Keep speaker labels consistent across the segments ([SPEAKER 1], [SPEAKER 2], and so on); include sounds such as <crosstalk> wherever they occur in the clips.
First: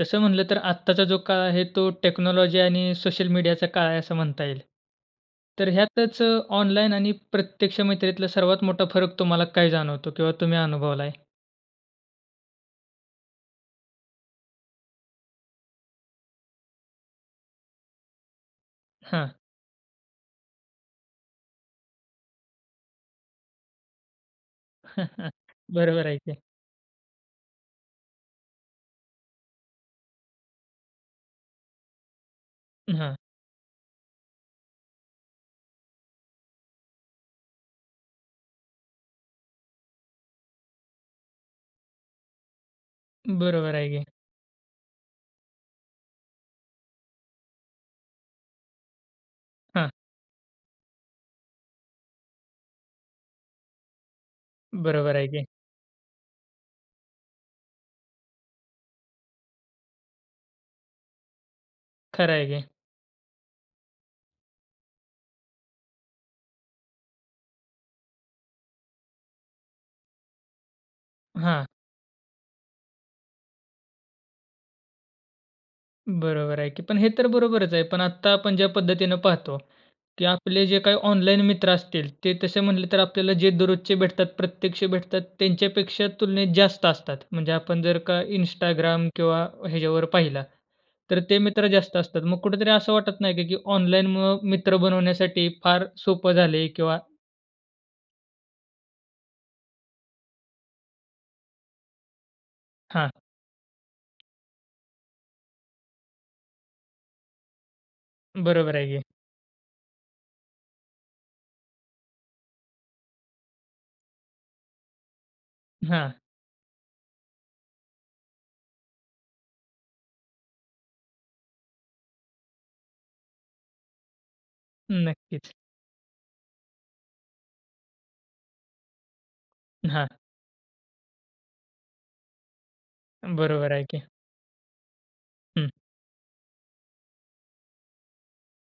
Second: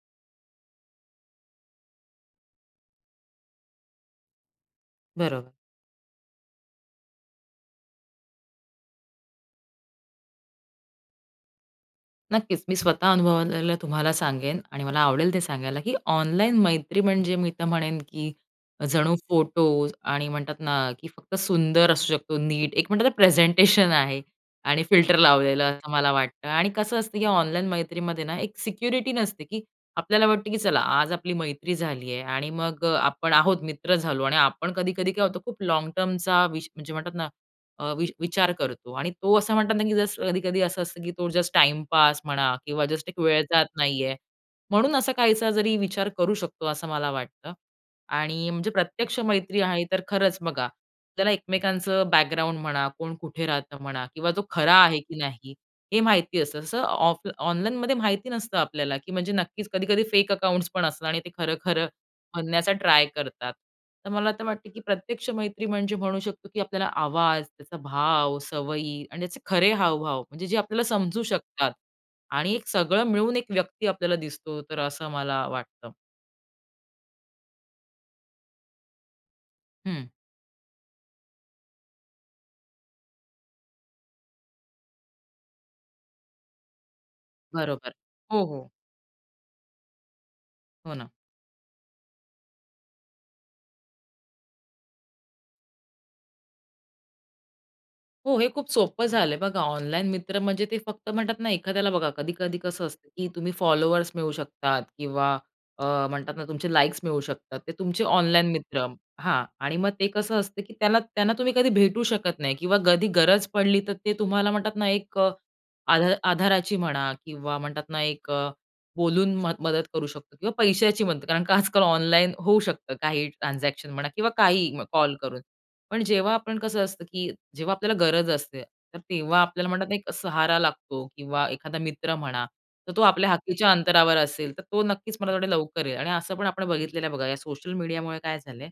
[SPEAKER 1] तसं म्हटलं तर आत्ताचा जो काळ आहे तो टेक्नॉलॉजी आणि सोशल मीडियाचा काळ आहे असं म्हणता येईल.
[SPEAKER 2] बरोबर.
[SPEAKER 1] तर ह्यातच ऑनलाईन आणि प्रत्यक्ष मैत्रीतला सर्वात मोठा फरक तुम्हाला काय जाणवतो? किंवा तुम्ही अनुभवलाय?
[SPEAKER 2] नक्कीच. मी स्वतः अनुभवलेलं तुम्हाला सांगेन आणि मला आवडेल ते सांगायला, की ऑनलाईन मैत्री म्हणजे मी तर म्हणेन, की जणू
[SPEAKER 1] हां.
[SPEAKER 2] फोटोज आणि म्हणतात ना, की फक्त सुंदर असू शकतो नीट. एक म्हणतात ना प्रेझेंटेशन आहे आणि फिल्टर
[SPEAKER 1] <chuckles>
[SPEAKER 2] लावलेलं. असं
[SPEAKER 1] बरोबर
[SPEAKER 2] मला
[SPEAKER 1] आहे की.
[SPEAKER 2] वाटतं. आणि कसं असतं, की ऑनलाईन मैत्रीमध्ये ना एक सिक्युरिटी नसते, की आपल्याला वाटतं, की चला आज आपली मैत्री झाली आहे आणि मग
[SPEAKER 1] अ,
[SPEAKER 2] अ,
[SPEAKER 1] हां.
[SPEAKER 2] आपण आहोत मित्र झालो. आणि आपण कधी-कधी काय होतं खूप लाँग टर्मचा वि म्हणजे म्हणतात ना अ, वि विचार करतो आणि तो असं म्हणतात ना, की जस्ट कधी-कधी असं असतं, की तो जस्ट टाईमपास म्हणा किंवा जस्ट एक वेळ जात
[SPEAKER 1] बरोबर आहे की.
[SPEAKER 2] नाहीये. म्हणून असा काहीसा जरी विचार करू शकतो. असं मला वाटतं. आणि म्हणजे प्रत्यक्ष मैत्री आहे
[SPEAKER 1] हां.
[SPEAKER 2] तर खरंच बघा. आपल्याला एकमेकांचं बॅकग्राऊंड म्हणा, कोण कुठे राहतं म्हणा किंवा तो खरा आहे, की
[SPEAKER 1] बरोबर आहे की.
[SPEAKER 2] नाही हे माहिती असतं. तसं ऑफ ऑनलाईनमध्ये माहिती नसतं आपल्याला, की म्हणजे नक्कीच कधी-कधी फेक अकाउंट्सपण असतात आणि ते खरं, खरं
[SPEAKER 1] खरं आहे की.
[SPEAKER 2] बनण्याचा ट्राय करतात. तर मला असं वाटतं, की प्रत्यक्ष मैत्री म्हणजे म्हणू शकतो, की आपल्याला आवाज, त्याचा भाव, सवयी आणि त्याचे खरे हावभाव म्हणजे जे आपल्याला समजू
[SPEAKER 1] हां.
[SPEAKER 2] शकतात आणि एक सगळं मिळून एक व्यक्ती आपल्याला दिसतो, तर असं मला वाटतं.
[SPEAKER 1] बरोबर आहे की. पण हे तर बरोबरच आहे. पण आत्ता आपण ज्या पद्धतीने पाहतो,
[SPEAKER 2] हं.
[SPEAKER 1] की आपले जे काही ऑनलाईन मित्र असतील ते तसे म्हटले, तर आपल्याला जे दररोजचे भेटतात, प्रत्यक्ष भेटतात त्यांच्यापेक्षा तुलनेत जास्त असतात. म्हणजे आपण
[SPEAKER 2] बरोबर.
[SPEAKER 1] जर का
[SPEAKER 2] हो, हो.
[SPEAKER 1] Instagram किंवा ह्याच्यावर पाहिलं.
[SPEAKER 2] हो ना.
[SPEAKER 1] तर ते मित्र जास्त असतात. मग कुठेतरी असं वाटत नाही का, की ऑनलाईन मुळं मित्र बनवण्यासाठी फार सोपं झालंय किंवा
[SPEAKER 2] हो. हे खूप सोपं झालंय बघा, ऑनलाईन मित्र म्हणजे ते फक्त म्हणतात ना एखाद्याला बघा कधी-कधी कसं असतं
[SPEAKER 1] हां.
[SPEAKER 2] की तुम्ही फॉलोवर्स मिळू शकतात किंवा अ, म्हणतात ना तुमचे लाईक्स मिळू शकतात. ते तुमचे ऑनलाईन
[SPEAKER 1] बरोबर
[SPEAKER 2] मित्र,
[SPEAKER 1] आहे की.
[SPEAKER 2] हां. आणि मग ते कसं असतं की त्यांला त्यांना तुम्ही कधी भेटू शकत नाही किंवा कधी गरज पडली तर ते तुम्हाला म्हणतात ना, एक अ, आध
[SPEAKER 1] हां.
[SPEAKER 2] आधाराची म्हणा किंवा म्हणतात ना एक अ, बोलून मदत करू शकतो किंवा पैशाची मदत. कारण आजकाल ऑनलाईन होऊ शकतं काही ट्रान्झॅक्शन म्हणा किंवा काही कॉल करून.
[SPEAKER 1] नक्कीच.
[SPEAKER 2] पण जेव्हा आपण कसं असतं की जेव्हा आपल्याला गरज असते तर तेव्हा आपल्याला म्हणतात
[SPEAKER 1] हां.
[SPEAKER 2] एक सहारा लागतो किंवा एखादा मित्र म्हणा, तर तो आपल्या हाकेच्या
[SPEAKER 1] बरोबर आहे की.
[SPEAKER 2] अंतरावर असेल तर तो नक्कीच मला थोडे
[SPEAKER 1] हं.
[SPEAKER 2] लवकर येईल. आणि असं पण आपण बघितलेलं आहे बघा, या सोशल मीडियामुळे काय झालंय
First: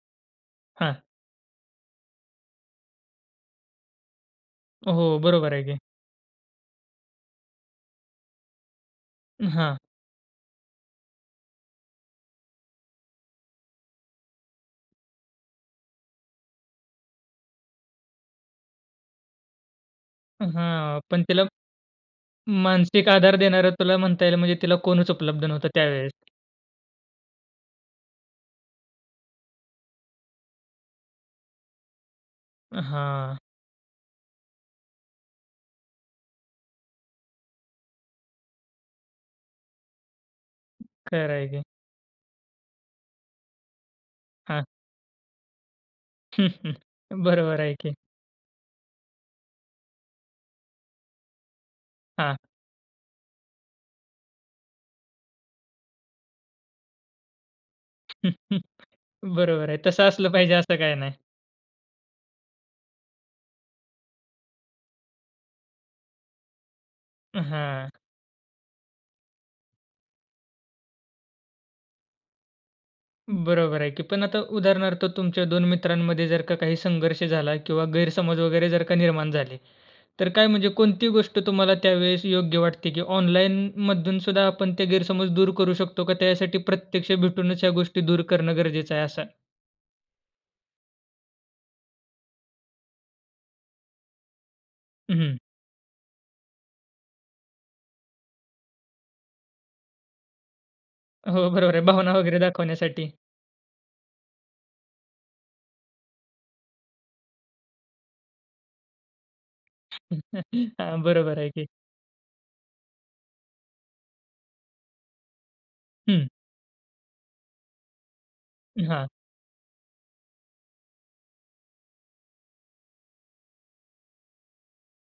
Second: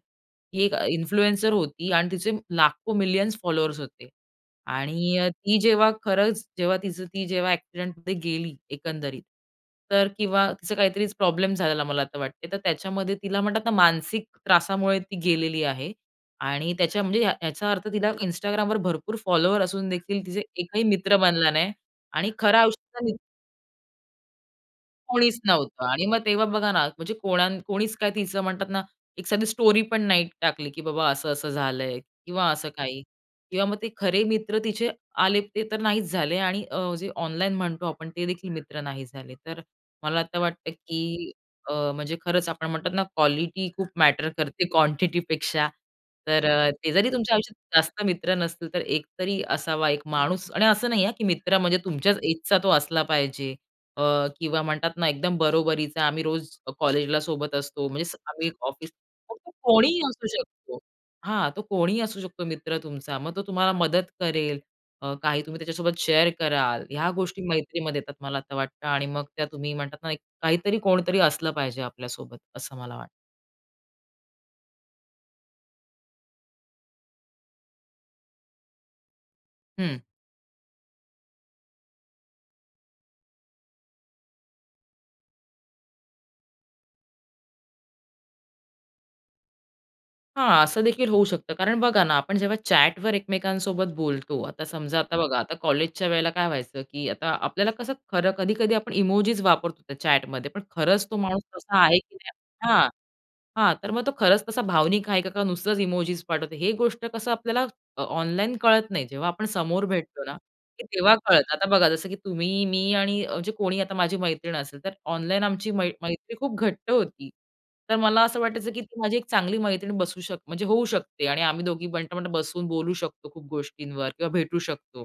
[SPEAKER 2] की एक अ,
[SPEAKER 1] हां.
[SPEAKER 2] इन्फ्लुएन्सर होती आणि तिचे लाखो मिलियन्स फॉलोवर्स होते. आणि
[SPEAKER 1] हो,
[SPEAKER 2] अ,
[SPEAKER 1] बरोबर
[SPEAKER 2] ती
[SPEAKER 1] आहे की.
[SPEAKER 2] जेव्हा खरंच जेव्हा तीच ती एक्सिडेंटमध्ये गेली एकंदरीत,
[SPEAKER 1] हां.
[SPEAKER 2] तर किंवा तिचा काहीतरी प्रॉब्लेम झालेला मला तर वाटते. तर त्याच्यामध्ये तिला म्हणतात ना मानसिक त्रासामुळे ती गेलेली आहे. आणि त्याच्या म्हणजे ह्याचा अर्थ तिला Instagramवर भरपूर फॉलोवर असून देखील तिचा
[SPEAKER 1] अ,
[SPEAKER 2] एकही
[SPEAKER 1] हां,
[SPEAKER 2] मित्र
[SPEAKER 1] पण त्याला
[SPEAKER 2] बनला नाही. आणि खरा आयुष्यात
[SPEAKER 1] मानसिक
[SPEAKER 2] <unintelligible>
[SPEAKER 1] आधार देणार त्याला, म्हणता येईल म्हणजे तिला कोणच
[SPEAKER 2] कोणीच
[SPEAKER 1] उपलब्ध नव्हतं
[SPEAKER 2] नव्हतं. आणि
[SPEAKER 1] त्यावेळेस.
[SPEAKER 2] मग तेव्हा बघा ना म्हणजे कोणा कोणीच काय तिचं म्हणतात ना, एक साधी स्टोरीपण नाही टाकली की बाबा असं असं झालंय किंवा असं काही.
[SPEAKER 1] हां.
[SPEAKER 2] किंवा मग ते खरे मित्र तिथे आले, ते तर नाहीच झाले आणि अ, जे ऑनलाईन म्हणतो आपण ते देखील मित्र नाही झाले. तर मला आता वाटत की
[SPEAKER 1] खरंय की.
[SPEAKER 2] अ, म्हणजे खरंच आपण म्हणतात ना क्वालिटी खूप मॅटर करते
[SPEAKER 1] हां.
[SPEAKER 2] क्वांटिटी पेक्षा तर,
[SPEAKER 1] <chuckles>
[SPEAKER 2] ते जरी तुमच्या
[SPEAKER 1] बरोबर आहे
[SPEAKER 2] आयुष्यात
[SPEAKER 1] की.
[SPEAKER 2] जास्त मित्र नसतील तर एक तरी असावा एक माणूस आणि असं नाही हां की मित्र म्हणजे तुमच्याच
[SPEAKER 1] हां.
[SPEAKER 2] एजचा तो असला पाहिजे अ, किंवा म्हणतात ना, एकदम बरोबरीचा, आम्ही रोज कॉलेजला सोबत असतो म्हणजे आम्ही
[SPEAKER 1] <chuckles>
[SPEAKER 2] ऑफिस मग तो
[SPEAKER 1] बरोबर आहे. तस
[SPEAKER 2] कोणीही असू
[SPEAKER 1] असलं पाहिजे असं
[SPEAKER 2] शकतो.
[SPEAKER 1] काही नाही.
[SPEAKER 2] हां, तो कोणीही असू शकतो मित्र तुमचा मग तो तुम्हाला मदत करेल. अ, काही तुम्ही त्याच्यासोबत शेअर कराल. या गोष्टी
[SPEAKER 1] हां.
[SPEAKER 2] मैत्रीमध्ये येतात मला वाटतं आणि मग त्या तुम्ही म्हणतात ना, काहीतरी कोणतरी असलं पाहिजे आपल्यासोबत असं मला वाटतं.
[SPEAKER 1] बरोबर आहे की पण आता उदाहरणार्थ तुमच्या दोन मित्रांमध्ये जर का काही संघर्ष झाला किंवा गैरसमज वगैरे जर का निर्माण झाले,
[SPEAKER 2] हं.
[SPEAKER 1] तर काय म्हणजे कोणती गोष्ट तुम्हाला त्यावेळेस योग्य वाटते की ऑनलाईन मधून सुद्धा आपण ते गैरसमज दूर करू शकतो का त्यासाठी प्रत्यक्ष भेटूनच या गोष्टी दूर करणं गरजेचं आहे असं?
[SPEAKER 2] हां, असं देखील होऊ शकतं कारण बघा ना, आपण जेव्हा चॅट वर एकमेकांसोबत बोलतो. आता समजा,
[SPEAKER 1] अ,
[SPEAKER 2] आता बघा,
[SPEAKER 1] हं.
[SPEAKER 2] आता कॉलेजच्या वेळेला काय व्हायचं, की आता आपल्याला कसं खरं, कधी-कधी आपण इमोजीस वापरतो त्या चॅट मध्ये. पण खरंच तो माणूस
[SPEAKER 1] हो, बरोबर
[SPEAKER 2] तसा
[SPEAKER 1] आहे.
[SPEAKER 2] आहे
[SPEAKER 1] भावना
[SPEAKER 2] की नाही,
[SPEAKER 1] वगैरे
[SPEAKER 2] हां,
[SPEAKER 1] दाखवण्यासाठी.
[SPEAKER 2] हां. तर मग तो खरंच तसा भावनिक आहे का, का नुसतंच इमोजीस पाठवतो, ही गोष्ट कसं आपल्याला अ, ऑनलाईन कळत नाही. जेव्हा आपण समोर भेटतो ना,
[SPEAKER 1] <chuckles> हां,
[SPEAKER 2] तेव्हा
[SPEAKER 1] बरोबर आहे
[SPEAKER 2] कळतं.
[SPEAKER 1] की.
[SPEAKER 2] आता बघा, जसं की तुम्ही, मी आणि जे कोणी आता माझी मैत्रीण असेल, तर ऑनलाईन आमची मै
[SPEAKER 1] हं.
[SPEAKER 2] मैत्री खूप घट्ट होती. तर मला असं वाटायचं की ती
[SPEAKER 1] हां.
[SPEAKER 2] माझी एक चांगली मैत्रीण बसू शक म्हणजे होऊ शकते आणि आम्ही दोघी बट, बट बसून बोलू शकतो खूप गोष्टींवर किंवा भेटू शकतो.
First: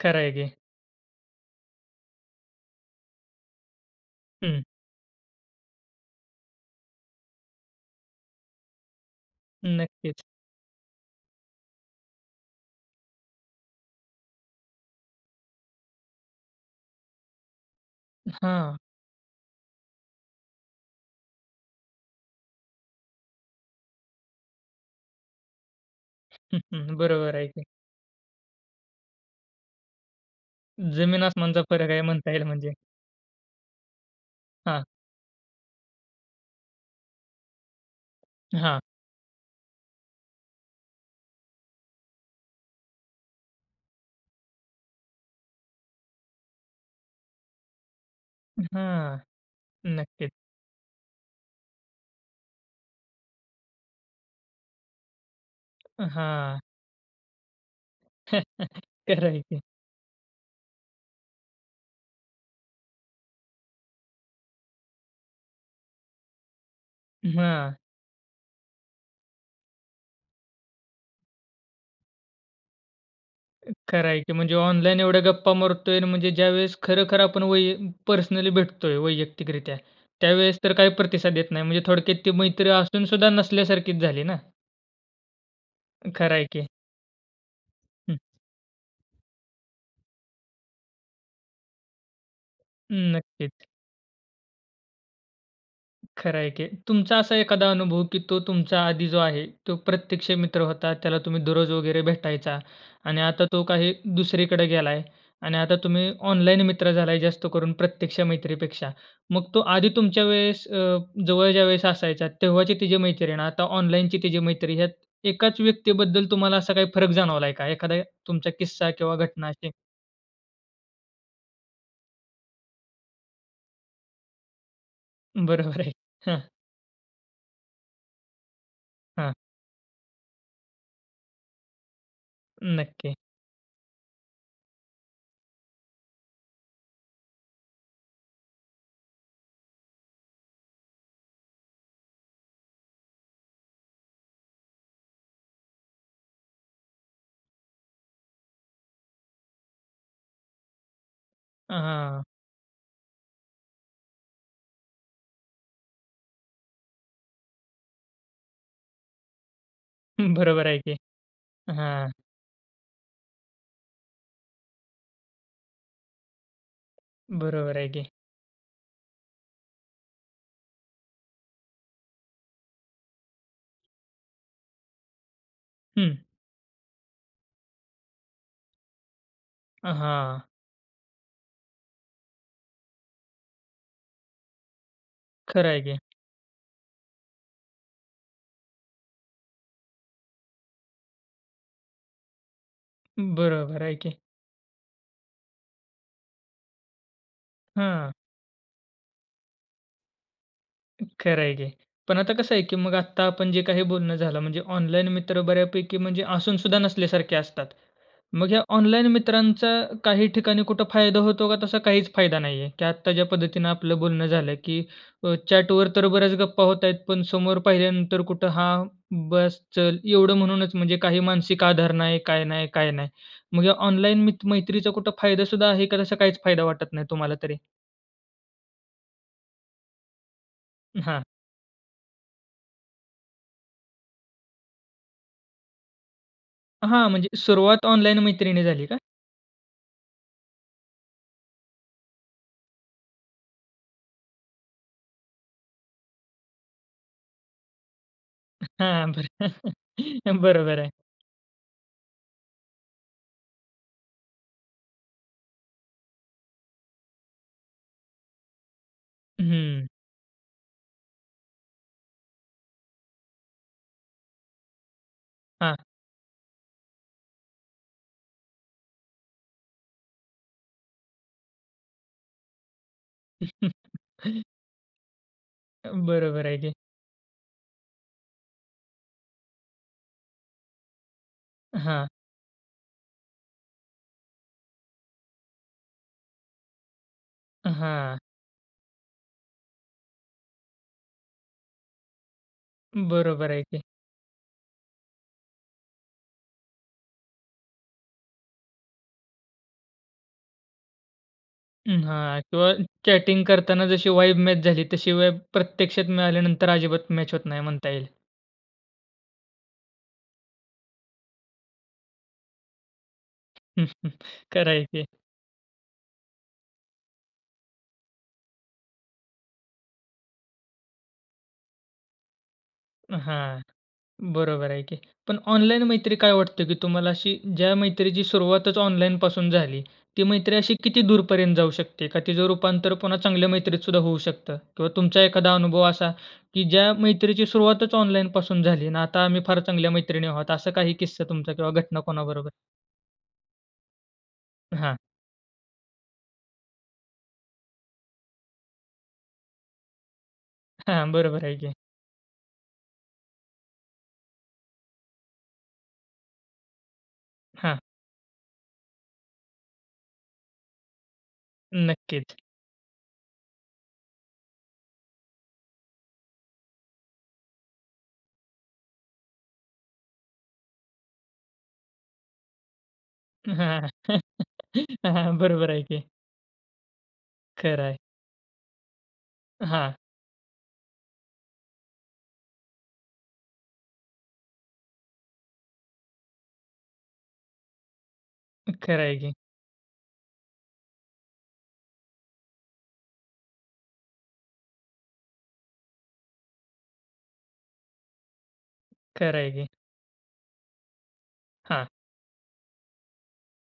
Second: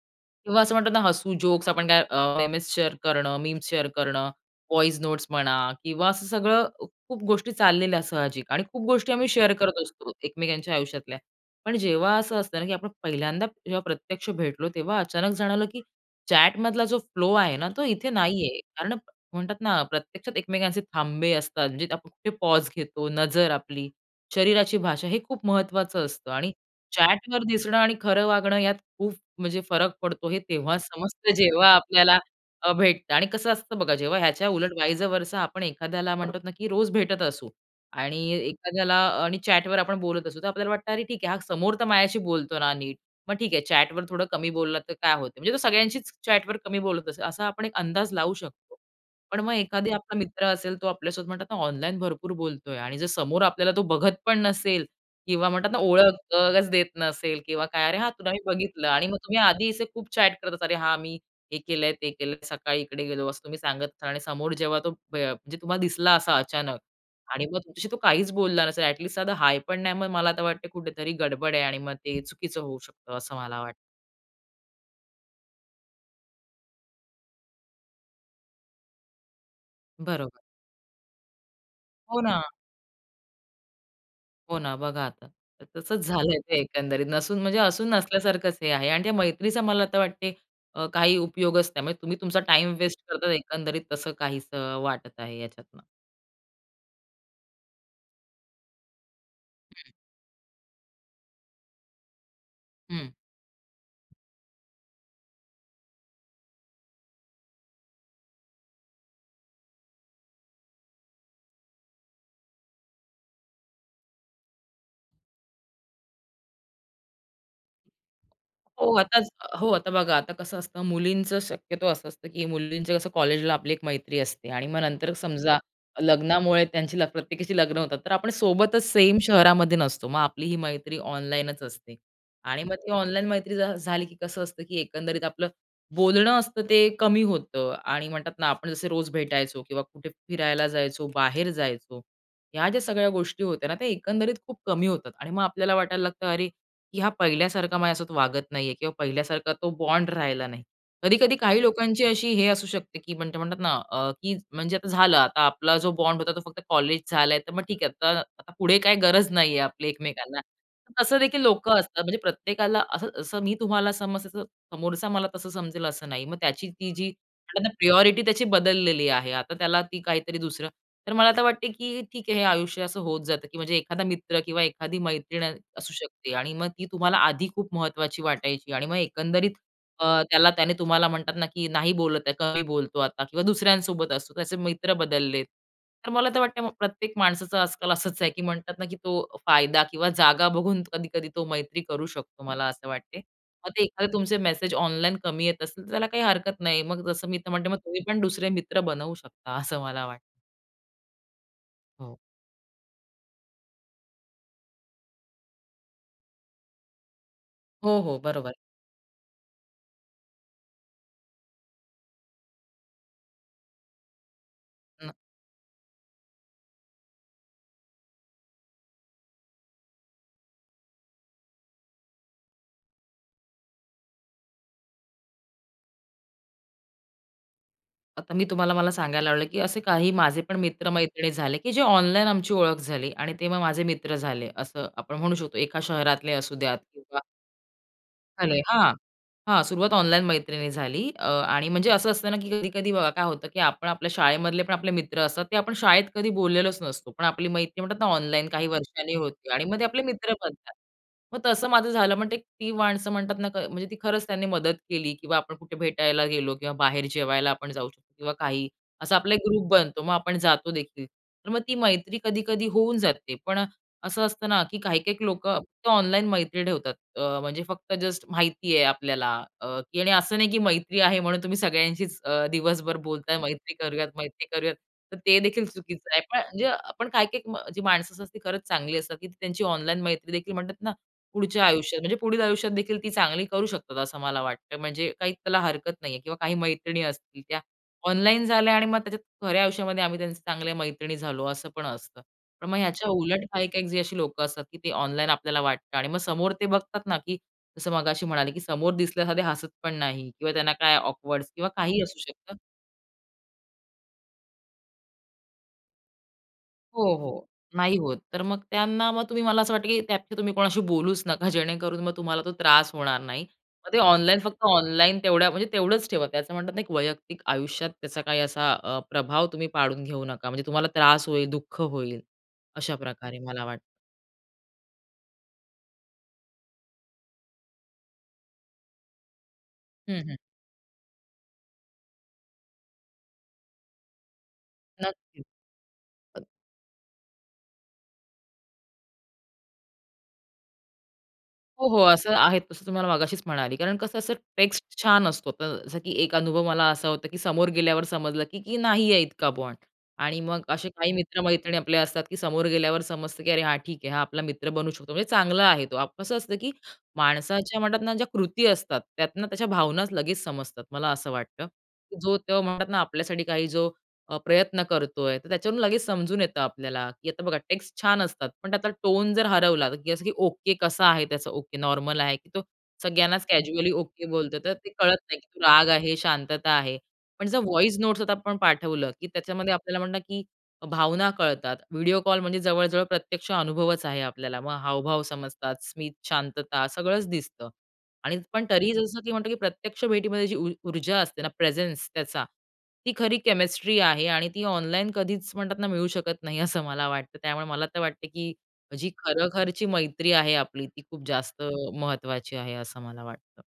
[SPEAKER 1] खर आहे की.
[SPEAKER 2] किंवा असं म्हणतात ना, हसू, जोक्स आपण काय अ, शेअर करणं, मेमेस शेअर करणं, मीम्स शेअर करणं,
[SPEAKER 1] हं.
[SPEAKER 2] वॉइस नोट्स म्हणा किंवा असं सगळं खूप गोष्टी चाललेल्या साहजिक आणि खूप गोष्टी आम्ही शेअर करत असतो
[SPEAKER 1] नक्कीच.
[SPEAKER 2] एकमेकांच्या आयुष्यातल्या. पण जेव्हा असं असतं ना की आपण पहिल्यांदा जेव्हा प्रत्यक्ष भेटलो, तेव्हा अचानक जाणवलं की चॅट मधला जो फ्लो आहे ना, तो इथे नाहीये.
[SPEAKER 1] हां.
[SPEAKER 2] कारण म्हणतात ना, प्रत्यक्षात एकमेकांचे थांबे असतात. म्हणजे आपण कुठे पॉज घेतो, नजर आपली, शरीराची भाषा हे खूप महत्त्वाचं असतं आणि
[SPEAKER 1] हं, हं
[SPEAKER 2] चॅट
[SPEAKER 1] बरोबर
[SPEAKER 2] वर
[SPEAKER 1] आहे की.
[SPEAKER 2] दिसणं आणि खरं वागणं यात खूप म्हणजे फरक पडतो. हे तेव्हा
[SPEAKER 1] जमीन
[SPEAKER 2] समजतं,
[SPEAKER 1] आसमानचा
[SPEAKER 2] जेव्हा
[SPEAKER 1] फरक आहे
[SPEAKER 2] आपल्याला
[SPEAKER 1] म्हणता येईल
[SPEAKER 2] अ,
[SPEAKER 1] म्हणजे.
[SPEAKER 2] भेटतं आणि कसं असतं बघा, जेव्हा ह्याच्या उलट
[SPEAKER 1] हां.
[SPEAKER 2] वाइस वर्सा आपण एखाद्याला म्हणतो ना की रोज भेटत असू आणि
[SPEAKER 1] हां.
[SPEAKER 2] एखाद्याला अ, चॅट वर आपण बोलत असू, तर आपल्याला वाटतं, अरे ठीक आहे हा समोर तर माझ्याशी बोलतो ना नीट. मग ठीक आहे, चॅट वर थोडं कमी बोलला तर काय होतं? म्हणजे तो सगळ्यांशीच चॅट वर कमी बोलत असेल, असा आपण एक अंदाज लावू शकतो.
[SPEAKER 1] हां.
[SPEAKER 2] पण मग एखादा आपला
[SPEAKER 1] नक्कीच.
[SPEAKER 2] मित्र असेल, तो आपल्यासोबत म्हणतात ना ऑनलाईन भरपूर बोलतोय आणि जर समोर आपल्याला तो बघत पण नसेल किंवा म्हणतात ना,
[SPEAKER 1] हां.
[SPEAKER 2] ओळखच देत नसेल किंवा काय, अरे हां तुला मी
[SPEAKER 1] <chuckles>
[SPEAKER 2] बघितलं आणि मग तुम्ही
[SPEAKER 1] करायची.
[SPEAKER 2] आधी खूप चॅट करतात. अरे हां मी हे केलंय, ते केलंय, सकाळी इकडे गेलो, असं तुम्ही सांगत असाल आणि समोर जेव्हा तो प्य अ, म्हणजे तुम्हाला दिसला असा अचानक आणि मग
[SPEAKER 1] हां.
[SPEAKER 2] तुमच्याशी तो काहीच बोलला नसेल, ॲट लिस्ट साधा हाय पण नाही, मग मला आता वाटतं कुठेतरी गडबड आहे आणि मग ते चुकीचं होऊ शकतं, असं मला वाटतं.
[SPEAKER 1] खर आहे की म्हणजे ऑनलाईन एवढ्या गप्पा मारतोय म्हणजे ज्यावेळेस खरखर आपण वै पर्सनली भेटतोय वैयक्तिक रित्या,
[SPEAKER 2] बरोब
[SPEAKER 1] त्यावेळेस तर काही प्रतिसाद येत नाही. म्हणजे थोडक्यात
[SPEAKER 2] हो,
[SPEAKER 1] ती
[SPEAKER 2] ना.
[SPEAKER 1] मैत्री असून सुद्धा नसल्यासारखीच झाली ना.
[SPEAKER 2] हो, ना. बघा आता तसंच
[SPEAKER 1] खरं
[SPEAKER 2] झालंय
[SPEAKER 1] आहे
[SPEAKER 2] ते
[SPEAKER 1] की.
[SPEAKER 2] एकंदरीत नसून म्हणजे असून
[SPEAKER 1] हं.
[SPEAKER 2] नसल्यासारखंच हे आहे आणि त्या मैत्रीचा मला वाटत, अ, काही उपयोगच नाही त्यामुळे तुम्ही तुमचा टाईम
[SPEAKER 1] हं
[SPEAKER 2] वेस्ट करता
[SPEAKER 1] नक्कीच
[SPEAKER 2] एकंदरीत तसं काही वाटत आहे याच्यातनं.
[SPEAKER 1] खरं आहे की तुमचा असा एखादा अनुभव, की तो तुमचा आधी जो आहे, तो
[SPEAKER 2] हं.
[SPEAKER 1] प्रत्यक्ष मित्र होता. त्याला तुम्ही दररोज वगैरे भेटायचा.
[SPEAKER 2] हं.
[SPEAKER 1] आणि आता तो काही दुसरीकडे गेलाय आणि आता तुम्ही ऑनलाईन मित्र झालाय, जास्त करून प्रत्यक्ष मैत्रीपेक्षा. मग तो आधी तुमच्या वेळेस अ, जवळच्या वेळेस असायचा, तेव्हाची तिची मैत्री आणि आता ऑनलाईनची तिची मैत्री, यात एकाच व्यक्तीबद्दल तुम्हाला असा काही फरक जाणवलाय का? एखादा तुमचा किस्सा
[SPEAKER 2] हो
[SPEAKER 1] किंवा
[SPEAKER 2] आता ज
[SPEAKER 1] घटना
[SPEAKER 2] हो,
[SPEAKER 1] अशी?
[SPEAKER 2] आता बघा आता कसं असतं मुलींचं, शक्यतो असं असतं की मुलींचं कसं कॉलेजला आपली एक मैत्री असते आणि मग नंतर समजा
[SPEAKER 1] बरोबर आहे. हं.
[SPEAKER 2] लग्नामुळे त्यांची प्रत्येकीशी लग्न होतात, तर आपण सोबतच सेम
[SPEAKER 1] हां.
[SPEAKER 2] शहरामध्ये नसतो. मग आपली ही मैत्री ऑनलाईनच असते. आणि मग ती
[SPEAKER 1] नक्की.
[SPEAKER 2] ऑनलाईन मैत्री झाली की कसं असतं, की एकंदरीत आपलं बोलणं असतं ते कमी होतं आणि म्हणतात ना, आपण जसे रोज भेटायचो किंवा कुठे फिरायला जायचो, बाहेर जायचो, ह्या ज्या सगळ्या गोष्टी होत्या ना, त्या एकंदरीत खूप कमी होतात. आणि मग आपल्याला वाटायला लागतं, अरे, की हा पहिल्यासारखा माझ्यासोबत असा वागत नाहीये किंवा पहिल्यासारखा तो बॉन्ड राहिला नाही. कधी-कधी काही
[SPEAKER 1] अ,
[SPEAKER 2] लोकांची
[SPEAKER 1] हां.
[SPEAKER 2] अशी हे असू शकते की ते म्हणतात ना, अ, की म्हणजे आता झालं, आता आपला जो बॉन्ड होता तो फक्त कॉलेज झालाय, तर मग ठीक आहे. आता पुढे काही गरज नाहीये आपली
[SPEAKER 1] हं.
[SPEAKER 2] एकमेकांना.
[SPEAKER 1] बरोबर आहे की
[SPEAKER 2] तसं देखील लोकं असतात.
[SPEAKER 1] हां.
[SPEAKER 2] म्हणजे प्रत्येकाला असं, असं मी तुम्हाला समजते, तसं समोरचा मला तसं समजेल असं नाही. मग त्याची ती जी
[SPEAKER 1] बरोबर आहे की.
[SPEAKER 2] प्रायोरिटी ती बदललेली आहे. आता त्याला ती काहीतरी दुसरं तर मला आता वाटतं की ठीक आहे, हे आयुष्य असं होत जातं की म्हणजे एखादा मित्र किंवा एखादी मैत्रीण असू
[SPEAKER 1] हं.
[SPEAKER 2] शकते. आणि मग ती तुम्हाला आधी खूप महत्त्वाची वाटायची आणि मग एकंदरीत
[SPEAKER 1] अ,
[SPEAKER 2] अ,
[SPEAKER 1] हां.
[SPEAKER 2] त्याला त्याने तुम्हाला म्हणतात ना की नाही बोलत आहे, कमी बोलतो आता किंवा दुसऱ्यांसोबत असतो. त्याचे मित्र बदललेत.
[SPEAKER 1] खरं आहे की.
[SPEAKER 2] तर मला तर वाटतं प्रत्येक माणसाचं आजकाल असंच आहे की म्हणतात ना, की तो फायदा किंवा जागा बघून कधी-कधी तो मैत्री करू शकतो, मला असं वाटतं. मग
[SPEAKER 1] बरोबर
[SPEAKER 2] ते
[SPEAKER 1] आहे
[SPEAKER 2] एखादे
[SPEAKER 1] की.
[SPEAKER 2] तुमचे मेसेज ऑनलाईन कमी येत असेल, तर त्याला काही हरकत नाही. मग जसं मी म्हणते, मग तुम्ही
[SPEAKER 1] हं.
[SPEAKER 2] पण दुसरे मित्र बनवू शकता, असं मला वाटतं.
[SPEAKER 1] अ, खरं आहे की.
[SPEAKER 2] हो.
[SPEAKER 1] पण आता कसं आहे की मग आत्ता आपण जे काही बोलणं झालं म्हणजे ऑनलाईन मित्र बऱ्यापैकी असूनसुद्धा नसल्यासारखे असतात.
[SPEAKER 2] हो, हो.
[SPEAKER 1] मग
[SPEAKER 2] बरोबर.
[SPEAKER 1] ह्या ऑनलाईन मित्रांचा काही ठिकाणी कुठं फायदा होतो का तसा काहीच फायदा नाही आहे? की आत्ता ज्या पद्धतीनं आपलं बोलणं झालं की
[SPEAKER 2] न
[SPEAKER 1] अ, चॅटवर तर बऱ्याच गप्पा होत आहेत पण समोर पाहिल्यानंतर कुठं हां, बस चल. एवढं म्हणूनच म्हणजे काही मानसिक आधार नाही, काय नाही, काय नाही. मग ऑनलाईन मि मैत्रीचा कुठं फायदासुद्धा आहे का तसा काहीच फायदा वाटत नाही तुम्हाला तरी?
[SPEAKER 2] आता मी तुम्हाला मला सांगायला आवडेल, की असे काही माझे पण
[SPEAKER 1] हां.
[SPEAKER 2] मित्र-मैत्रिणी झाले, की जे ऑनलाईन आमची ओळख झाली. आणि तेव्हा माझे मित्र झाले असं आपण म्हणू शकतो. एका शहरातले असुद्यात
[SPEAKER 1] हां,
[SPEAKER 2] किंवा
[SPEAKER 1] म्हणजे सुरुवात ऑनलाईन
[SPEAKER 2] झाले
[SPEAKER 1] मैत्रीनी झाली
[SPEAKER 2] हां.
[SPEAKER 1] का?
[SPEAKER 2] हां. सुरवात ऑनलाईन मैत्रीनी झाली. अ, आणि म्हणजे असं असतं ना की कधी-कधी बघा काय होतं की आपण आपल्या शाळेमधले पण आपले मित्र असतात ते आपण शाळेत कधी बोललेलोच नसतो. पण आपली मैत्री म्हणतात ना ऑनलाईन काही
[SPEAKER 1] हां.
[SPEAKER 2] वर्षांनी
[SPEAKER 1] बर.
[SPEAKER 2] होते आणि
[SPEAKER 1] <chuckles>
[SPEAKER 2] मग आपले मित्र बनतात.
[SPEAKER 1] बरोबर आहे.
[SPEAKER 2] मग तसं माझं झालं. पण ती माणसं म्हणतात ना, म्हणजे ती खरंच त्यांनी मदत केली. किंवा आपण कुठे भेटायला गेलो किंवा बाहेर जेवायला आपण जाऊ शकतो किंवा काही. असा आपला एक ग्रुप
[SPEAKER 1] हम्म.
[SPEAKER 2] बनतो. मग आपण जातो देखील. तर मग ती मैत्री कधी-कधी होऊन जाते. पण असं असतं ना, की काही काही लोकं
[SPEAKER 1] हां.
[SPEAKER 2] फक्त ऑनलाईन मैत्री ठेवतात. अ, म्हणजे फक्त जस्ट माहिती आहे आपल्याला, अ, की आणि असं नाही की मैत्री आहे म्हणून तुम्ही सगळ्यांशीच अ, दिवसभर बोलताय, मैत्री करूयात,
[SPEAKER 1] <chuckles>
[SPEAKER 2] मैत्री करूयात. तर ते देखील
[SPEAKER 1] अ,
[SPEAKER 2] चुकीचं आहे. पण
[SPEAKER 1] बरोबर आहे
[SPEAKER 2] म्हणजे,
[SPEAKER 1] की.
[SPEAKER 2] पण काही काही अ, जी माणसं असतात ती खरंच चांगली असतात. की त्यांची ऑनलाईन मैत्रीदेखील म्हणतात ना पुढच्या आयुष्यात
[SPEAKER 1] हां.
[SPEAKER 2] म्हणजे पुढील आयुष्यात देखील ती चांगली करू शकतात असं मला वाटतं. म्हणजे काही त्याला हरकत नाही आहे. किंवा काही मैत्रिणी असतील त्या
[SPEAKER 1] हां.
[SPEAKER 2] ऑनलाईन झाल्या आणि मग त्याच्यात खऱ्या आयुष्यामध्ये आम्ही त्यांचे चांगल्या मैत्रिणी झालो असं पण असतं. पण मग ह्याच्या उलट
[SPEAKER 1] बरोबर आहे
[SPEAKER 2] काही
[SPEAKER 1] की.
[SPEAKER 2] काही अशी लोकं असतात की ते ऑनलाईन आपल्याला वाटतं आणि मग समोर ते बघतात ना, की जसं मगाशी म्हणाले की समोर दिसल्यास ते हसत पण नाही किंवा त्यांना काय ऑकवर्ड्स किंवा
[SPEAKER 1] अं,
[SPEAKER 2] काहीही असू
[SPEAKER 1] हां.
[SPEAKER 2] शकतं.
[SPEAKER 1] किंवा चॅटिंग करताना जशी वाइब मॅच झाली तशी वाइब प्रत्यक्षात मिळाल्यानंतर
[SPEAKER 2] हो,
[SPEAKER 1] अजिबात मॅच होत
[SPEAKER 2] हो.
[SPEAKER 1] नाही म्हणता
[SPEAKER 2] नाही
[SPEAKER 1] येईल.
[SPEAKER 2] होत. तर मग त्यांना मग तुम्ही मला असं वाटतं की त्या तुम्ही कोणाशी बोलूच नका जेणेकरून मग तुम्हाला तो त्रास होणार नाही. तर ते
[SPEAKER 1] <chuckles>
[SPEAKER 2] ऑनलाईन फक्त
[SPEAKER 1] खरं आहे की.
[SPEAKER 2] ऑनलाईन तेवढ्या म्हणजे तेवढंच ठेवा. ते असं म्हणतात ना एक वैयक्तिक आयुष्यात त्याचा काही असा, अ, प्रभाव तुम्ही पाडून घेऊ नका. म्हणजे तुम्हाला त्रास होईल, दुःख होईल. अशाप्रकारे
[SPEAKER 1] हां.
[SPEAKER 2] मला वाटतं.
[SPEAKER 1] बरोबर आहे की. पण ऑनलाईन मैत्री काय वाटत की तुम्हाला अशी ज्या मैत्रीची सुरुवातच ऑनलाईन पासून झाली, ती
[SPEAKER 2] हं, हं.
[SPEAKER 1] मैत्री अशी किती दूर पर्यंत जाऊ शकते? का तिचं रूपांतर पुन्हा चांगल्या मैत्रीत सुद्धा होऊ शकतं? किंवा तुमचा एखादा
[SPEAKER 2] नक्कीच.
[SPEAKER 1] अनुभव असा, की ज्या मैत्रीची सुरुवातच ऑनलाईन पासून झाली आणि आता आम्ही फार चांगल्या मैत्रिणी आहोत असा काही किस्सा तुमचा किंवा
[SPEAKER 2] हो, हो.
[SPEAKER 1] घटना
[SPEAKER 2] असं
[SPEAKER 1] कोणाबरोबर?
[SPEAKER 2] आहे तसं तुम्हाला मगाशीच म्हणाली. कारण कसं असं
[SPEAKER 1] हां.
[SPEAKER 2] टेक्स्ट छान असतो. अ, जसं की एक अनुभव मला असा होता, की समोर गेल्यावर समजलं की नाही आहे इतका बॉन्ड. आणि मग असे
[SPEAKER 1] हां.
[SPEAKER 2] काही
[SPEAKER 1] बरोबर आहे की.
[SPEAKER 2] मित्रमैत्रिणी आपले असतात की समोर गेल्यावर समजतं की अरे हां ठीक आहे. हा आपला मित्र बनू शकतो. म्हणजे चांगला आहे तो. कसं असतं, की
[SPEAKER 1] हां.
[SPEAKER 2] माणसाच्या म्हणतात ना ज्या कृती असतात, त्यातनं त्याच्या भावनाच लगेच समजतात. मला असं वाटतं की जो
[SPEAKER 1] नक्कीच.
[SPEAKER 2] तो म्हणतात ना आपल्यासाठी काही जो, अ, प्रयत्न करतोय तर त्याच्यावरून लगेच समजून येतं आपल्याला. की आता बघा टेक्स्ट छान असतात. पण त्यातला टोन जर हरवला, की असं की, ओके कसा आहे त्याचं? ओके नॉर्मल आहे. तो सगळ्यांनाच
[SPEAKER 1] हां.
[SPEAKER 2] कॅज्युअली
[SPEAKER 1] <chuckles>
[SPEAKER 2] ओके बोलतो तर ते कळत नाही
[SPEAKER 1] हां.
[SPEAKER 2] की तो
[SPEAKER 1] बरोबर आहे
[SPEAKER 2] राग
[SPEAKER 1] की.
[SPEAKER 2] आहे, शांतता आहे. पण जर
[SPEAKER 1] खरं
[SPEAKER 2] व्हॉईस
[SPEAKER 1] आहे.
[SPEAKER 2] नोट्स आता आपण पाठवलं की त्याच्यामध्ये
[SPEAKER 1] हां.
[SPEAKER 2] आपल्याला म्हणतात की भावना कळतात. व्हिडिओ कॉल म्हणजे जवळजवळ प्रत्यक्ष अनुभवच आहे आपल्याला. मग हावभाव समजतात. स्मित, शांतता सगळंच दिसतं. आणि पण तरीही
[SPEAKER 1] खरं आहे
[SPEAKER 2] जसं
[SPEAKER 1] की.
[SPEAKER 2] म्हणतो की प्रत्यक्ष भेटीमध्ये जी ऊ ऊर्जा असते ना प्रेझेन्स त्याचा, ती खरी केमिस्ट्री आहे. आणि ती ऑनलाईन कधीच म्हणतात ना मिळू शकत नाही असं मला वाटतं. त्यामुळे मला तर वाटतं, की जी
[SPEAKER 1] खरं आहे की.
[SPEAKER 2] खरोखरची मैत्री आहे आपली ती खूप जास्त,
[SPEAKER 1] हां.
[SPEAKER 2] महत्त्वाची आहे असं मला वाटतं.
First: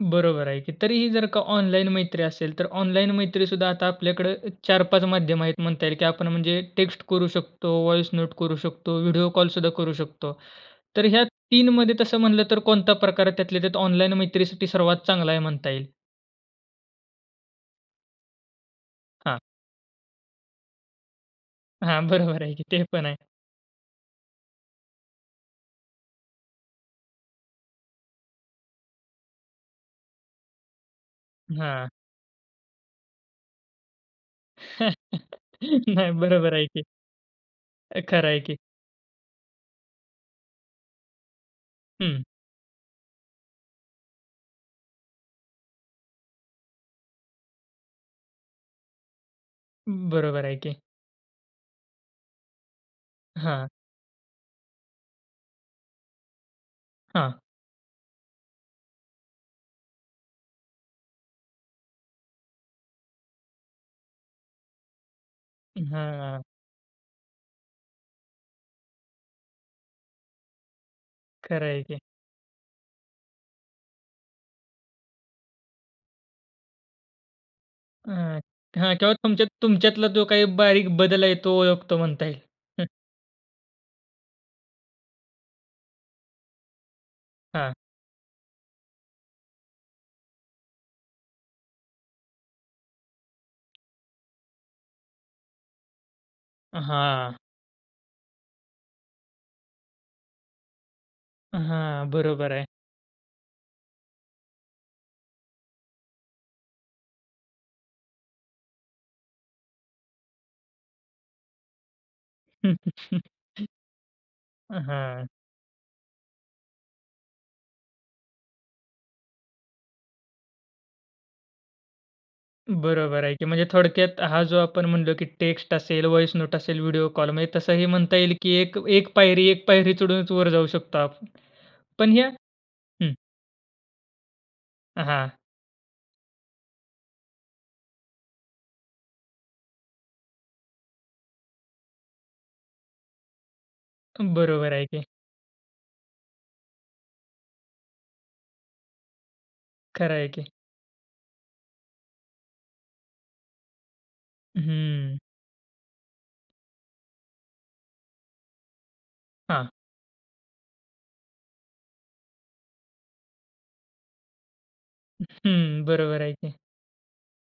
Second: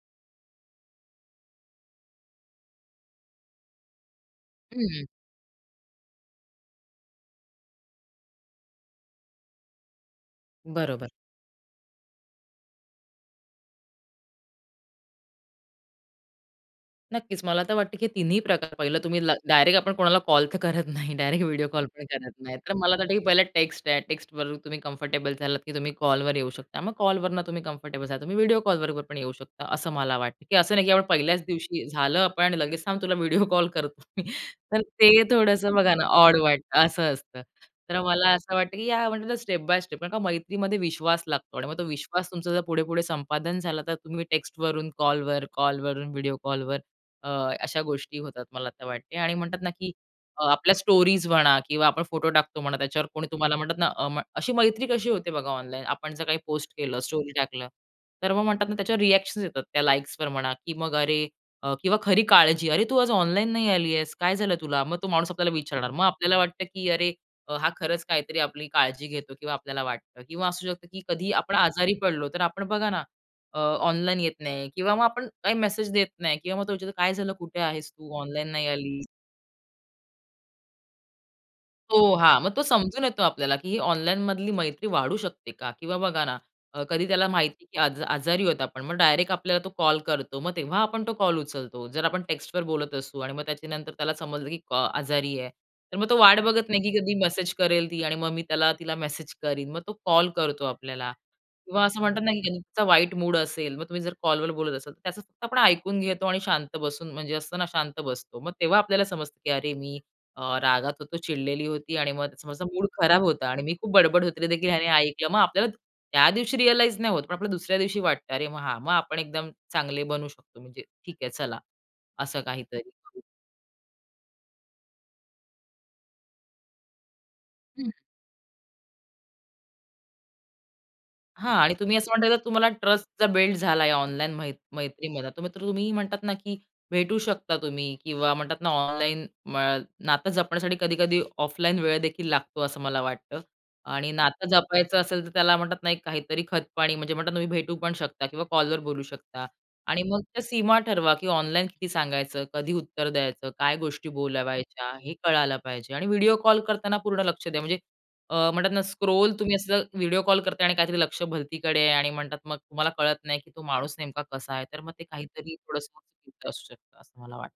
[SPEAKER 1] बरोबर आहे की. तरी ही जर का ऑनलाईन मैत्री असेल, तर ऑनलाईन मैत्रीसुद्धा आता आपल्याकडे, अ, 4-5
[SPEAKER 2] हं.
[SPEAKER 1] माध्यम आहेत म्हणता येईल. की आपण म्हणजे टेक्स्ट करू शकतो, व्हॉइस नोट करू शकतो, व्हिडिओ कॉलसुद्धा करू शकतो. तर
[SPEAKER 2] बरोबर.
[SPEAKER 1] ह्या 3मध्ये तसं म्हटलं तर कोणता प्रकार त्यातल्या त्यात ऑनलाईन मैत्रीसाठी सर्वात चांगला आहे म्हणता येईल?
[SPEAKER 2] नक्कीच मला तर वाटतं, की हे तिन्ही प्रकार. पाहिलं तुम्ही ला
[SPEAKER 1] हां.
[SPEAKER 2] डायरेक्ट आपण कोणाला कॉल तर करत नाही. डायरेक्ट व्हिडिओ कॉल पण
[SPEAKER 1] हां,
[SPEAKER 2] करत
[SPEAKER 1] बरोबर आहे
[SPEAKER 2] नाही.
[SPEAKER 1] की.
[SPEAKER 2] तर
[SPEAKER 1] ते
[SPEAKER 2] मला तर
[SPEAKER 1] पण
[SPEAKER 2] वाटतं,
[SPEAKER 1] आहे.
[SPEAKER 2] की पहिला टेक्स्ट आहे. टेक्स्टवर तुम्ही कम्फर्टेबल झालात की तुम्ही कॉलवर येऊ शकता. मग कॉलवरनं तुम्ही कम्फर्टेबल झालात, तुम्ही व्हिडिओ कॉल बरोबर पण येऊ शकता, असं मला वाटतं. की असं नाही की आपण पहिल्याच दिवशी,
[SPEAKER 1] हां.
[SPEAKER 2] झालं, आपण लगेच, "थांब तुला व्हिडिओ कॉल करतो मी." <chuckles> तर ते
[SPEAKER 1] <chuckles>
[SPEAKER 2] थोडंसं बघा ना
[SPEAKER 1] नाही,
[SPEAKER 2] ऑड
[SPEAKER 1] बरोबर आहे
[SPEAKER 2] वाटतं,
[SPEAKER 1] की.
[SPEAKER 2] असं असतं. तर
[SPEAKER 1] अ,
[SPEAKER 2] मला
[SPEAKER 1] खरं आहे
[SPEAKER 2] असं
[SPEAKER 1] की.
[SPEAKER 2] वाटतं, की या म्हटलं तर स्टेप बाय स्टेप. कारण का मैत्रीमध्ये विश्वास लागतो आणि मग तो
[SPEAKER 1] हं.
[SPEAKER 2] विश्वास तुमचा जर पुढे-पुढे संपादन झालं तर तुम्ही टेक्स्टवरून कॉलवर, कॉलवरून व्हिडिओ कॉलवर, अ, अशा गोष्टी होतात मला तर वाटते. आणि म्हणतात ना, की
[SPEAKER 1] अं,
[SPEAKER 2] अ,
[SPEAKER 1] बरोबर आहे
[SPEAKER 2] आपल्या
[SPEAKER 1] की.
[SPEAKER 2] स्टोरीज म्हणा किंवा आपण फोटो टाकतो म्हणा, त्याच्यावर कोणी तुम्हाला
[SPEAKER 1] हां.
[SPEAKER 2] म्हणतात ना, अ, म अशी मैत्री कशी होते बघा ऑनलाईन, आपण जर काही पोस्ट केलं, स्टोरी
[SPEAKER 1] हां.
[SPEAKER 2] टाकलं, तर मग म्हणतात ना त्याच्यावर रिएक्शन्स येतात. त्या लाइक्सवर म्हणा की मग अरे, अ, किंवा खरी काळजी. "अरे तू आज ऑनलाईन नाही आलीयेस? काय झालं तुला?" मग तो माणूस आपल्याला
[SPEAKER 1] अं,
[SPEAKER 2] विचारणार. मग आपल्याला
[SPEAKER 1] हां.
[SPEAKER 2] वाटतं, की अरे, अ, हा खरंच काहीतरी आपली काळजी घेतो किंवा आपल्याला वाटतं. किंवा असू शकतं की कधीही आपण
[SPEAKER 1] खरं आहे
[SPEAKER 2] आजारी
[SPEAKER 1] की.
[SPEAKER 2] पडलो, तर आपण बघा ना, अ, ऑनलाईन येत नाही किंवा मग आपण काही मेसेज देत नाही किंवा मग तो विचारतो, "काय झालं? कुठे आहेस तू?
[SPEAKER 1] अं,
[SPEAKER 2] ऑनलाईन नाही
[SPEAKER 1] हां
[SPEAKER 2] आली?"
[SPEAKER 1] किंवा तुमच्या तुमच्यातला जो काही बारीक बदल आहे, तो ओळखतो
[SPEAKER 2] हो,
[SPEAKER 1] म्हणता येईल.
[SPEAKER 2] हां. मग तो
[SPEAKER 1] <chuckles>
[SPEAKER 2] समजून येतो आपल्याला, की ही ऑनलाईनमधली मैत्री वाढू शकते का किंवा बघा ना, अ, कधी त्याला माहितीय
[SPEAKER 1] हां.
[SPEAKER 2] की आज आजारी आहोत आपण. मग डायरेक्ट आपल्याला तो कॉल करतो. मग तेव्हा आपण तो कॉल उचलतो. जर आपण टेक्स्टवर बोलत असू आणि मग त्याच्यानंतर त्याला समजलं की कॉ आजारी आहे, तर मग तो वाट बघत नाही, की कधी
[SPEAKER 1] हां.
[SPEAKER 2] मेसेज करेल ती आणि मग मी त्याला तिला मेसेज करीन. मग तो कॉल करतो आपल्याला. किंवा असं
[SPEAKER 1] हां,
[SPEAKER 2] म्हणतात ना की
[SPEAKER 1] बरोबर आहे.
[SPEAKER 2] त्यांचा वाईट मूड असेल, मग तुम्ही जर कॉलवर बोलत असाल तर त्याचं फक्त आपण ऐकून घेतो आणि शांत बसून म्हणजे असतं ना शांत बसतो. मग तेव्हा आपल्याला समजतं की "अरे मी, अ, रागात होतो, चिडलेली होती आणि मग समोरचा मूड खराब होता." आणि
[SPEAKER 1] <chuckles>
[SPEAKER 2] "मी खूप बडबड होती ते देखील ह्याने ऐकलं."
[SPEAKER 1] अहां.
[SPEAKER 2] मग आपल्याला त्या दिवशी रिअलाईज नाही होत, पण आपल्याला दुसऱ्या दिवशी वाटतं. अरे मग हां. मग आपण एकदम चांगले बनू शकतो, म्हणजे ठीक आहे चला. असं काहीतरी. हं.
[SPEAKER 1] बरोबर आहे की. म्हणजे थोडक्यात हा जो आपण म्हणलो की टेक्स्ट असेल, व्हॉइस नोट असेल, व्हिडिओ कॉल म्हणजे तसंही
[SPEAKER 2] हं.
[SPEAKER 1] म्हणता येईल की एक एक पायरी एक पायरी चढूनच वर जाऊ शकतो आपण.
[SPEAKER 2] हां आणि तुम्ही असं
[SPEAKER 1] पण ह्या
[SPEAKER 2] म्हणताय तर तुम्हाला ट्रस्ट
[SPEAKER 1] हं.
[SPEAKER 2] जर बिल्ड झालाय ऑनलाईन मैत् मैत्रीमधला,
[SPEAKER 1] हां.
[SPEAKER 2] तर मग तर तुम्ही म्हणतात ना की भेटू शकता तुम्ही किंवा म्हणतात ना ऑनलाईन म नातं जपण्यासाठी कधी-कधी ऑफलाईन वेळ देखील लागतो असं मला वाटतं. आणि नातं
[SPEAKER 1] बरोबर आहे
[SPEAKER 2] जपायचं
[SPEAKER 1] की.
[SPEAKER 2] असेल तर त्याला म्हणतात नाही एक काहीतरी खतपाणी, म्हणजे म्हणतात ना तुम्ही भेटू पण शकता किंवा कॉलवर बोलू शकता. आणि
[SPEAKER 1] खरं
[SPEAKER 2] मग
[SPEAKER 1] आहे
[SPEAKER 2] त्या
[SPEAKER 1] की.
[SPEAKER 2] सीमा ठरवा की ऑनलाईन किती सांगायचं, कधी उत्तर द्यायचं, काय गोष्टी बोलावायच्या हे
[SPEAKER 1] हम्म.
[SPEAKER 2] कळायला पाहिजे. आणि व्हिडिओ कॉल करताना पूर्ण लक्ष द्या. म्हणजे, अ, म्हणतात ना, स्क्रोल तुम्ही
[SPEAKER 1] हां.
[SPEAKER 2] असं व्हिडिओ कॉल करताय आणि काहीतरी लक्ष भलतीकडे आहे आणि म्हणतात मग तुम्हाला कळत नाही की तो माणूस नेमका कसा आहे. तर मग ते काहीतरी
[SPEAKER 1] हम्म,
[SPEAKER 2] थोडंसं
[SPEAKER 1] बरोबर आहे
[SPEAKER 2] <unintelligible>
[SPEAKER 1] की.
[SPEAKER 2] असू शकतं. असं मला वाटतं.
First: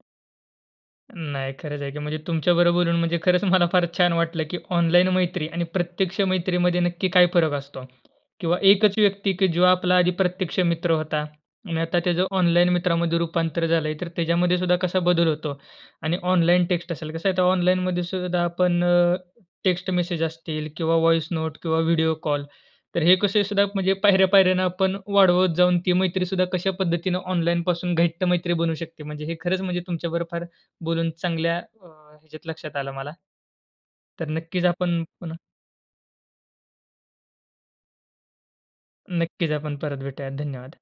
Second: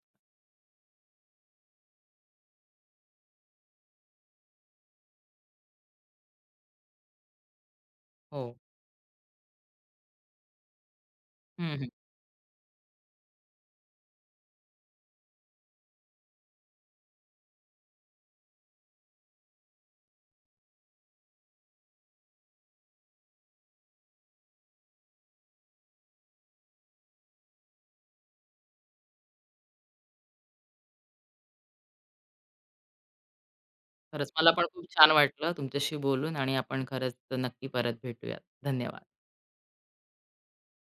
[SPEAKER 1] नाही खरंच आहे की. म्हणजे तुमच्याबरोबर बोलून म्हणजे खरंच मला फार छान वाटलं की ऑनलाईन मैत्री आणि प्रत्यक्ष मैत्रीमध्ये नक्की काय फरक असतो.
[SPEAKER 2] हो.
[SPEAKER 1] किंवा एकच व्यक्ती की जो आपला आधी प्रत्यक्ष मित्र होता
[SPEAKER 2] हं,
[SPEAKER 1] आणि
[SPEAKER 2] हं.
[SPEAKER 1] आता त्याचं ऑनलाईन मित्रामध्ये रूपांतर झालंय, तर त्याच्यामध्येसुद्धा कसा बदल होतो आणि ऑनलाईन टेक्स्ट असेल कसं आहे तर ऑनलाईनमध्येसुद्धा आपण, अ, टेक्स्ट मेसेज असतील किंवा व्हॉइस नोट किंवा व्हिडिओ कॉल, तर हे कसंहीसुद्धा म्हणजे पायऱ्या-पायऱ्याने आपण वाढवत जाऊन ती मैत्रीसुद्धा कशा पद्धतीने ऑनलाईनपासून घट्ट मैत्री बनू शकते. म्हणजे हे खरंच म्हणजे तुमच्यावर फार बोलून चांगल्या, अ, ह्याच्यात लक्षात आलं मला. तर
[SPEAKER 2] खरंच. मला पण
[SPEAKER 1] नक्कीच
[SPEAKER 2] खूप
[SPEAKER 1] आपण
[SPEAKER 2] छान
[SPEAKER 1] पुन्हा
[SPEAKER 2] वाटलं तुमच्याशी बोलून आणि आपण खरंच तर नक्की परत भेटूयात. धन्यवाद.
[SPEAKER 1] नक्कीच आपण परत भेटूयात. धन्यवाद.